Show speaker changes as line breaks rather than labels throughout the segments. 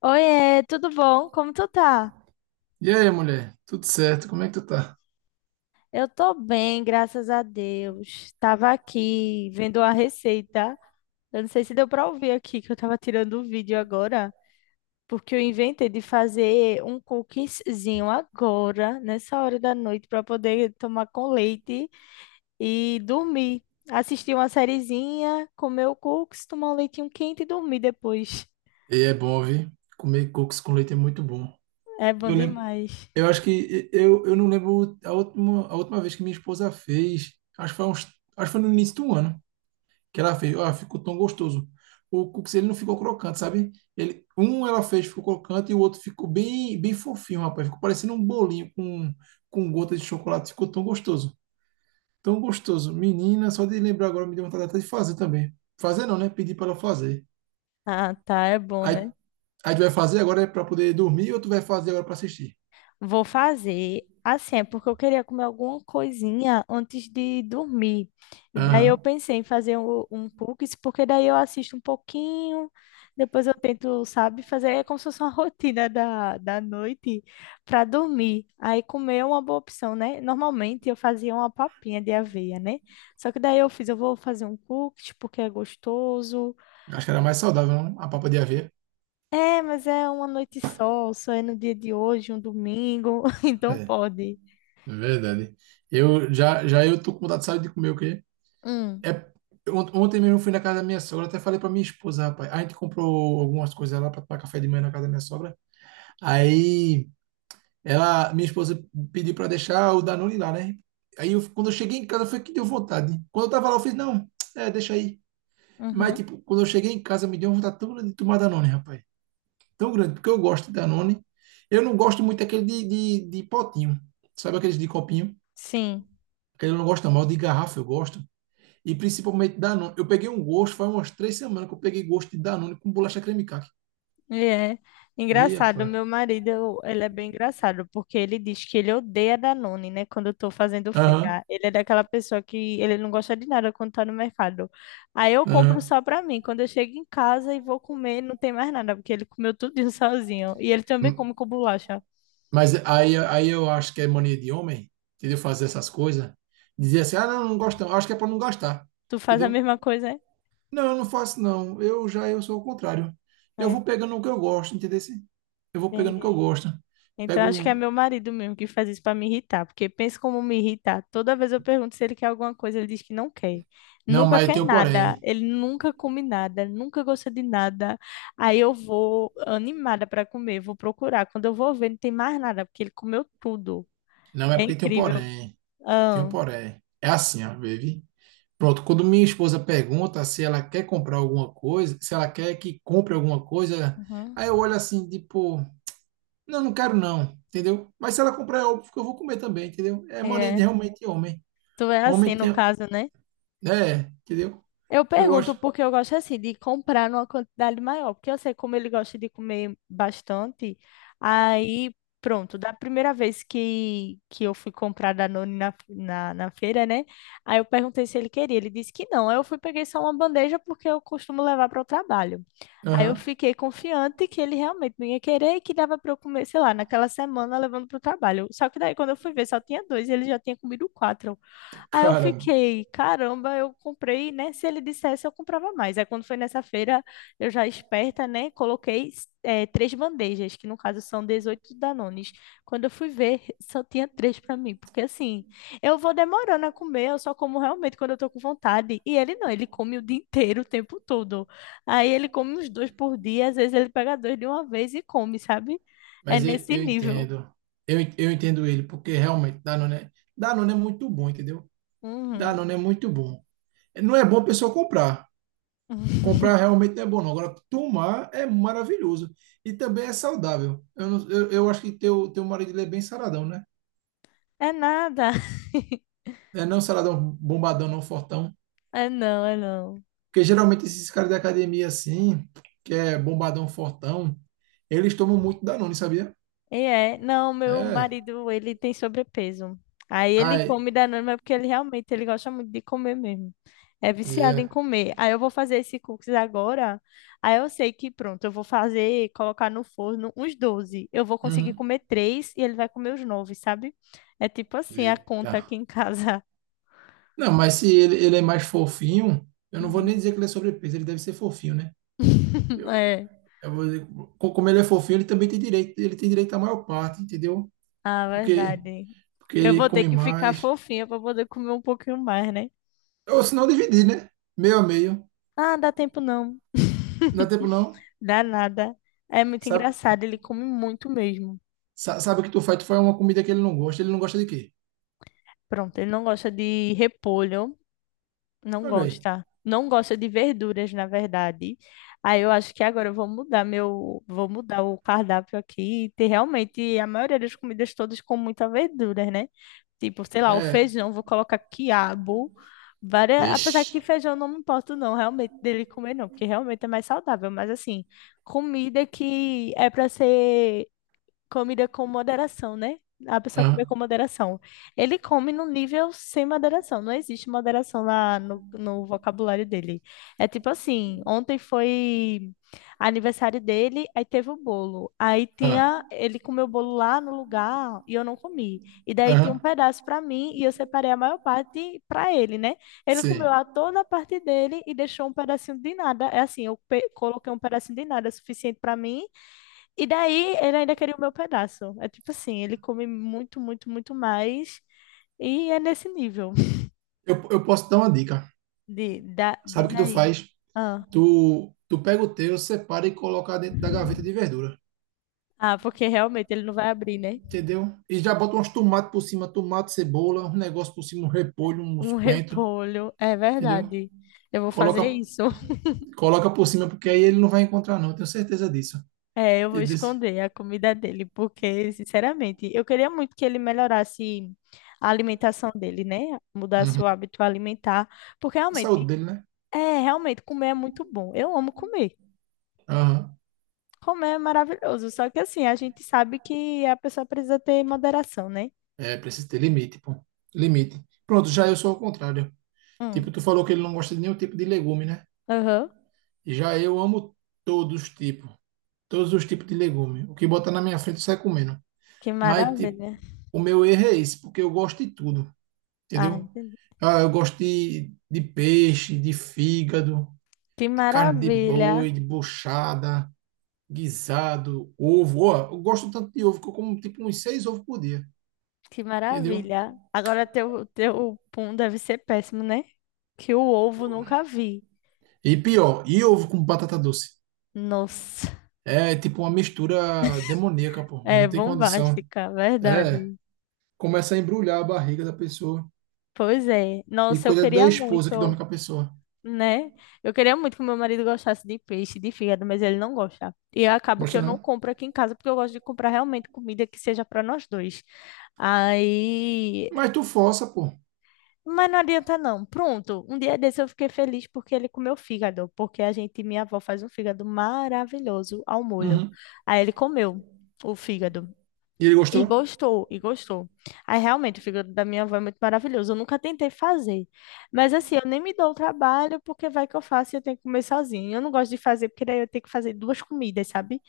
Oiê, tudo bom? Como tu tá?
E aí, mulher? Tudo certo? Como é que tu tá?
Eu tô bem, graças a Deus. Tava aqui vendo a receita. Eu não sei se deu pra ouvir aqui que eu tava tirando o vídeo agora, porque eu inventei de fazer um cookiezinho agora, nessa hora da noite, pra poder tomar com leite e dormir. Assistir uma sériezinha, comer o cookies, tomar um leitinho quente e dormir depois.
E é bom, viu? Comer cocos com leite é muito bom.
É bom
Eu lembro,
demais.
eu acho que eu não lembro a última vez que minha esposa fez. Acho que foi uns, acho que foi no início do ano que ela fez. Ah, ficou tão gostoso. O cookies ele não ficou crocante, sabe? Ele, um ela fez ficou crocante e o outro ficou bem, bem fofinho, rapaz. Ficou parecendo um bolinho com gota de chocolate. Ficou tão gostoso, tão gostoso. Menina, só de lembrar agora me deu vontade até de fazer também. Fazer não, né? Pedir para ela fazer.
Ah, tá, é bom,
Aí
né?
Aí tu vai fazer agora para poder dormir ou tu vai fazer agora para assistir?
Vou fazer assim, é porque eu queria comer alguma coisinha antes de dormir. E daí eu
Aham.
pensei em fazer um cookies, porque daí eu assisto um pouquinho, depois eu tento, sabe, fazer é como se fosse uma rotina da noite para dormir. Aí comer é uma boa opção, né? Normalmente eu fazia uma papinha de aveia, né? Só que daí eu fiz, eu vou fazer um cookies porque é gostoso.
Acho que era mais saudável, não? A papa de aveia.
É, mas é uma noite só, só é no dia de hoje, um domingo,
É,
então
é
pode.
verdade. Eu já, já eu tô com vontade, sabe, de comer o quê?
Hum.
É, ontem mesmo eu fui na casa da minha sogra, até falei pra minha esposa, rapaz. A gente comprou algumas coisas lá para tomar café de manhã na casa da minha sogra. Aí ela, minha esposa pediu para deixar o Danone lá, né? Aí eu, quando eu cheguei em casa foi que deu vontade. Quando eu tava lá, eu fiz, não, é, deixa aí. Mas,
Uhum.
tipo, quando eu cheguei em casa, me deu uma vontade tão grande de tomar Danone, rapaz. Tão grande, porque eu gosto de Danone. Eu não gosto muito daquele de potinho, sabe aqueles de copinho?
Sim,
Aquele eu não gosto, mal de garrafa, eu gosto. E principalmente Danone. Eu peguei um gosto, faz umas 3 semanas que eu peguei gosto de Danone com bolacha creme caqui.
ele é
Ih,
engraçado.
rapaz.
Meu marido, ele é bem engraçado, porque ele diz que ele odeia Danone, né? Quando eu tô fazendo
Aham,
feira. Ele é daquela pessoa que ele não gosta de nada quando tá no mercado. Aí eu compro
aham.
só pra mim. Quando eu chego em casa e vou comer, não tem mais nada, porque ele comeu tudo sozinho. E ele também
Hum,
come com bolacha.
Mas aí eu acho que é mania de homem, entendeu? Fazer essas coisas. Dizer assim, ah, não, não gosto não. Acho que é para não gastar,
Tu faz a
entendeu?
mesma coisa, é?
Não, eu não faço não. Eu já eu sou o contrário. Eu
É,
vou pegando o que eu gosto, entendeu? Eu vou pegando o que eu
entendi.
gosto.
Então
Pego
acho que é
um.
meu marido mesmo que faz isso para me irritar, porque pensa como me irritar. Toda vez eu pergunto se ele quer alguma coisa, ele diz que não quer.
Não,
Nunca
mas
quer
tem um
nada,
porém.
ele nunca come nada, nunca gosta de nada. Aí eu vou animada para comer, vou procurar. Quando eu vou ver, não tem mais nada, porque ele comeu tudo.
Não é
É
porque tem um
incrível.
porém. Tem um
Ah,
porém. É assim, ó, baby. Pronto, quando minha esposa pergunta se ela quer comprar alguma coisa, se ela quer que compre alguma coisa,
uhum.
aí eu olho assim, tipo, não, não quero não, entendeu? Mas se ela comprar, é óbvio que eu vou comer também, entendeu? É mania de
É.
realmente homem.
Tu é
Homem
assim no
tem.
caso, né?
É, entendeu?
Eu
Eu
pergunto
acho.
porque eu gosto assim de comprar numa quantidade maior, porque eu sei como ele gosta de comer bastante. Aí, pronto, da primeira vez que eu fui comprar Danone na feira, né? Aí eu perguntei se ele queria, ele disse que não. Aí eu fui peguei só uma bandeja porque eu costumo levar para o trabalho. Aí eu
Aham.
fiquei confiante que ele realmente não ia querer e que dava para eu comer, sei lá, naquela semana levando para o trabalho. Só que daí quando eu fui ver, só tinha dois e ele já tinha comido quatro. Aí eu
Caramba.
fiquei, caramba, eu comprei, né? Se ele dissesse, eu comprava mais. Aí quando foi nessa feira, eu já esperta, né? Coloquei três bandejas, que no caso são 18 Danones. Quando eu fui ver, só tinha três para mim, porque assim, eu vou demorando a comer, eu só como realmente quando eu tô com vontade. E ele não, ele come o dia inteiro, o tempo todo. Aí ele come uns dois por dia, às vezes ele pega dois de uma vez e come, sabe? É
Mas eu,
nesse
eu
nível.
entendo. Eu entendo ele, porque realmente Danone, Danone é muito bom, entendeu?
Uhum.
Danone é muito bom. Não é bom a pessoa comprar. Comprar realmente não é bom, não. Agora, tomar é maravilhoso. E também é saudável. Eu, não- eu acho que teu marido ele é bem saradão, né?
É nada.
É não saradão bombadão, não fortão.
É não, é não.
Porque geralmente esses caras da academia assim, que é bombadão fortão, eles tomam muito Danone, sabia?
E é, não, meu
É.
marido, ele tem sobrepeso. Aí ele
Ai,
come Danone, mas porque ele realmente, ele gosta muito de comer mesmo. É viciado em
é.
comer. Aí eu vou fazer esse cookies agora. Aí eu sei que pronto, eu vou fazer, colocar no forno uns 12. Eu vou conseguir
Uhum.
comer três e ele vai comer os nove, sabe? É tipo assim a conta aqui
Eita.
em casa.
Não, mas se ele, ele é mais fofinho, eu não vou nem
Uhum.
dizer que ele é sobrepeso, ele deve ser fofinho, né? Eu,
É,
eu vou dizer, como ele é fofinho, ele também tem direito, ele tem direito à maior parte, entendeu?
a
Porque,
verdade.
porque
Eu
ele
vou ter
come
que ficar
mais.
fofinha para poder comer um pouquinho mais, né?
Ou se não, dividir, né? Meio a meio.
Ah, dá tempo não.
Não dá tempo não.
Dá nada. É muito
Sabe,
engraçado, ele come muito mesmo.
sabe o que tu faz? Tu faz uma comida que ele não gosta. Ele não gosta de quê?
Pronto, ele não gosta de repolho, não
Olha aí.
gosta. Não gosta de verduras, na verdade. Aí eu acho que agora eu vou mudar o cardápio aqui e ter realmente a maioria das comidas todas com muita verdura, né? Tipo, sei lá, o
É.
feijão, vou colocar quiabo. Várias... Apesar
Ixi.
que feijão eu não me importo, não, realmente, dele comer, não, porque realmente é mais saudável. Mas, assim, comida que é para ser Comida com moderação, né? A pessoa comer com
Aham,
moderação. Ele come num nível sem moderação. Não existe moderação lá no vocabulário dele. É tipo assim, ontem foi aniversário dele, aí teve o bolo. Aí
aham,
tinha, ele comeu o bolo lá no lugar e eu não comi. E daí tinha
aham.
um pedaço pra mim e eu separei a maior parte pra ele, né? Ele comeu
Sim.
a toda a parte dele e deixou um pedacinho de nada. É assim, eu pe- coloquei um pedacinho de nada suficiente pra mim e daí ele ainda queria o meu pedaço. É tipo assim, ele come muito, muito, muito mais. E é nesse nível
Eu posso dar uma dica. Sabe
diz
o que tu
aí.
faz?
Ah,
Tu pega o teu, separa e coloca dentro da gaveta de verdura.
ah, porque realmente ele não vai abrir, né?
Entendeu? E já bota uns tomates por cima, tomate, cebola, um negócio por cima, um repolho, uns
Um
coentros,
repolho, é
entendeu?
verdade. Eu vou fazer
Coloca,
isso.
coloca por cima, porque aí ele não vai encontrar, não, eu tenho certeza disso.
É, eu vou
Ele disse,
esconder a comida dele, porque, sinceramente, eu queria muito que ele melhorasse a alimentação dele, né? Mudasse o hábito alimentar, porque
a saúde
realmente,
dele, né?
é, realmente comer é muito bom. Eu amo comer.
Aham.
Comer é maravilhoso, só que assim, a gente sabe que a pessoa precisa ter moderação, né?
É, precisa ter limite, pô. Limite. Pronto, já eu sou ao contrário.
Hum,
Tipo, tu falou que ele não gosta de nenhum tipo de legume, né?
aham.
Já eu amo todos os tipos. Todos os tipos de legume. O que botar na minha frente, eu saio comendo.
Que
Mas, tipo,
maravilha.
o meu erro é esse, porque eu gosto de tudo.
Ah,
Entendeu?
entendi.
Ah, eu gosto de peixe, de fígado,
Que
de carne de
maravilha.
boi, de buchada, guisado, ovo. Ó, eu gosto tanto de ovo que eu como tipo uns 6 ovos por dia,
Que
entendeu?
maravilha. Agora teu, teu pum deve ser péssimo, né? Que o ovo nunca vi.
E pior, e ovo com batata doce?
Nossa,
É tipo uma mistura demoníaca, pô.
é
Não tem condição.
bombástica,
É,
verdade.
começa a embrulhar a barriga da pessoa.
Pois é.
E
Nossa, eu
coisa da
queria
esposa que dorme
muito.
com a pessoa.
Né? Eu queria muito que meu marido gostasse de peixe, de fígado, mas ele não gosta. E eu acabo que
Gosta
eu não
não?
compro aqui em casa, porque eu gosto de comprar realmente comida que seja para nós dois. Aí.
Mas tu força, pô.
Mas não adianta não. Pronto, um dia desse eu fiquei feliz porque ele comeu fígado, porque a gente, minha avó, faz um fígado maravilhoso ao molho.
Uhum.
Aí ele comeu o fígado.
E ele
E
gostou?
gostou, e gostou. Aí realmente o fígado da minha avó é muito maravilhoso. Eu nunca tentei fazer. Mas assim, eu nem me dou o trabalho, porque vai que eu faço e eu tenho que comer sozinha. Eu não gosto de fazer, porque daí eu tenho que fazer duas comidas, sabe?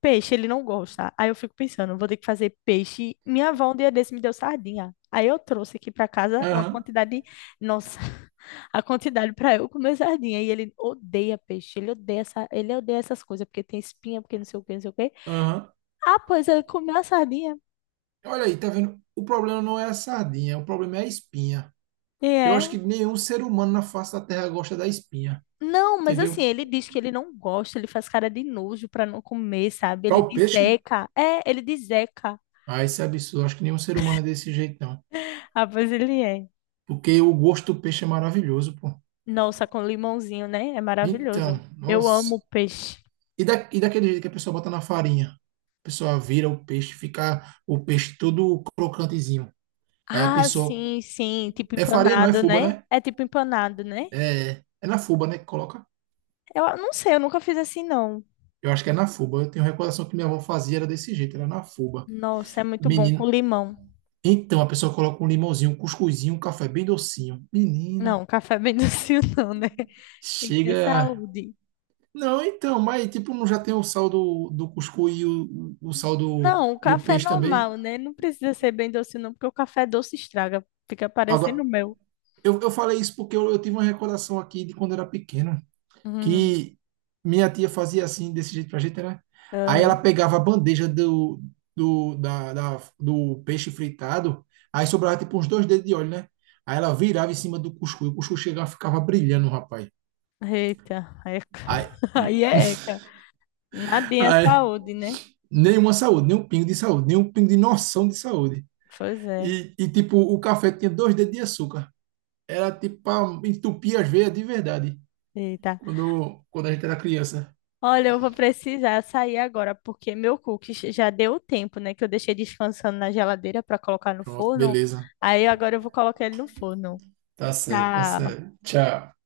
Peixe, ele não gosta. Aí eu fico pensando, vou ter que fazer peixe. Minha avó um dia desse me deu sardinha. Aí eu trouxe aqui pra casa uma
Aham,
quantidade, nossa, a quantidade pra eu comer sardinha. E ele odeia peixe, ele odeia essas coisas, porque tem espinha, porque não sei o que, não sei o quê.
aham.
Ah, pois ele comeu a sardinha.
Olha aí, tá vendo? O problema não é a sardinha, o problema é a espinha.
E
Eu acho
é.
que nenhum ser humano na face da Terra gosta da espinha,
Não, mas
entendeu?
assim, ele diz que ele não gosta, ele faz cara de nojo pra não comer, sabe?
Para
Ele
o
diz
peixe,
Zeca. É, ele diz Zeca.
ah, isso é absurdo. Acho que nenhum ser humano é desse jeito, não.
Ah, pois ele é.
Porque o gosto do peixe é maravilhoso, pô.
Nossa, com limãozinho, né? É maravilhoso.
Então,
Eu
nossa.
amo peixe.
E daquele jeito que a pessoa bota na farinha? A pessoa vira o peixe, fica o peixe todo crocantezinho. Aí a
Ah,
pessoa.
sim, sim. Tipo
É farinha, não é
empanado,
fuba,
né?
né?
É tipo empanado, né?
É, é na fuba, né? Que coloca.
Eu ah, não sei, eu nunca fiz assim, não.
Eu acho que é na fuba. Eu tenho recordação que minha avó fazia era desse jeito, era na fuba.
Nossa, é muito bom
Menino,
com limão.
então, a pessoa coloca um limãozinho, um cuscuzinho, um café bem docinho. Menina,
Não, café bem docinho, não, né? Tem que ter
chega.
saúde.
Não, então, mas tipo, não já tem o sal do, do cuscuz e o sal do,
Não, o
do
café é
peixe também?
normal, né? Não precisa ser bem doce, não, porque o café doce estraga. Fica parecendo o
Agora,
meu.
eu falei isso porque eu tive uma recordação aqui de quando eu era pequeno,
Uhum.
que minha tia fazia assim, desse jeito pra gente, né? Aí ela
Aham.
pegava a bandeja do, do peixe fritado, aí sobrava tipo uns dois dedos de óleo, né? Aí ela virava em cima do cuscuz, o cuscuz chegava, ficava brilhando, rapaz.
Eita, eca.
Aí,
Aí é eca. Nadinha é
ai,
saúde, né?
nenhuma saúde, nem um pingo de saúde, nem um pingo de noção de saúde.
Pois é.
E tipo, o café tinha dois dedos de açúcar. Era tipo pra entupir as veias de verdade.
Eita.
Quando, quando a gente era criança.
Olha, eu vou precisar sair agora, porque meu cookies já deu o tempo, né? Que eu deixei descansando na geladeira para colocar no
Pronto,
forno.
beleza.
Aí agora eu vou colocar ele no forno.
Tá certo, tá
Tchau.
certo. Tchau.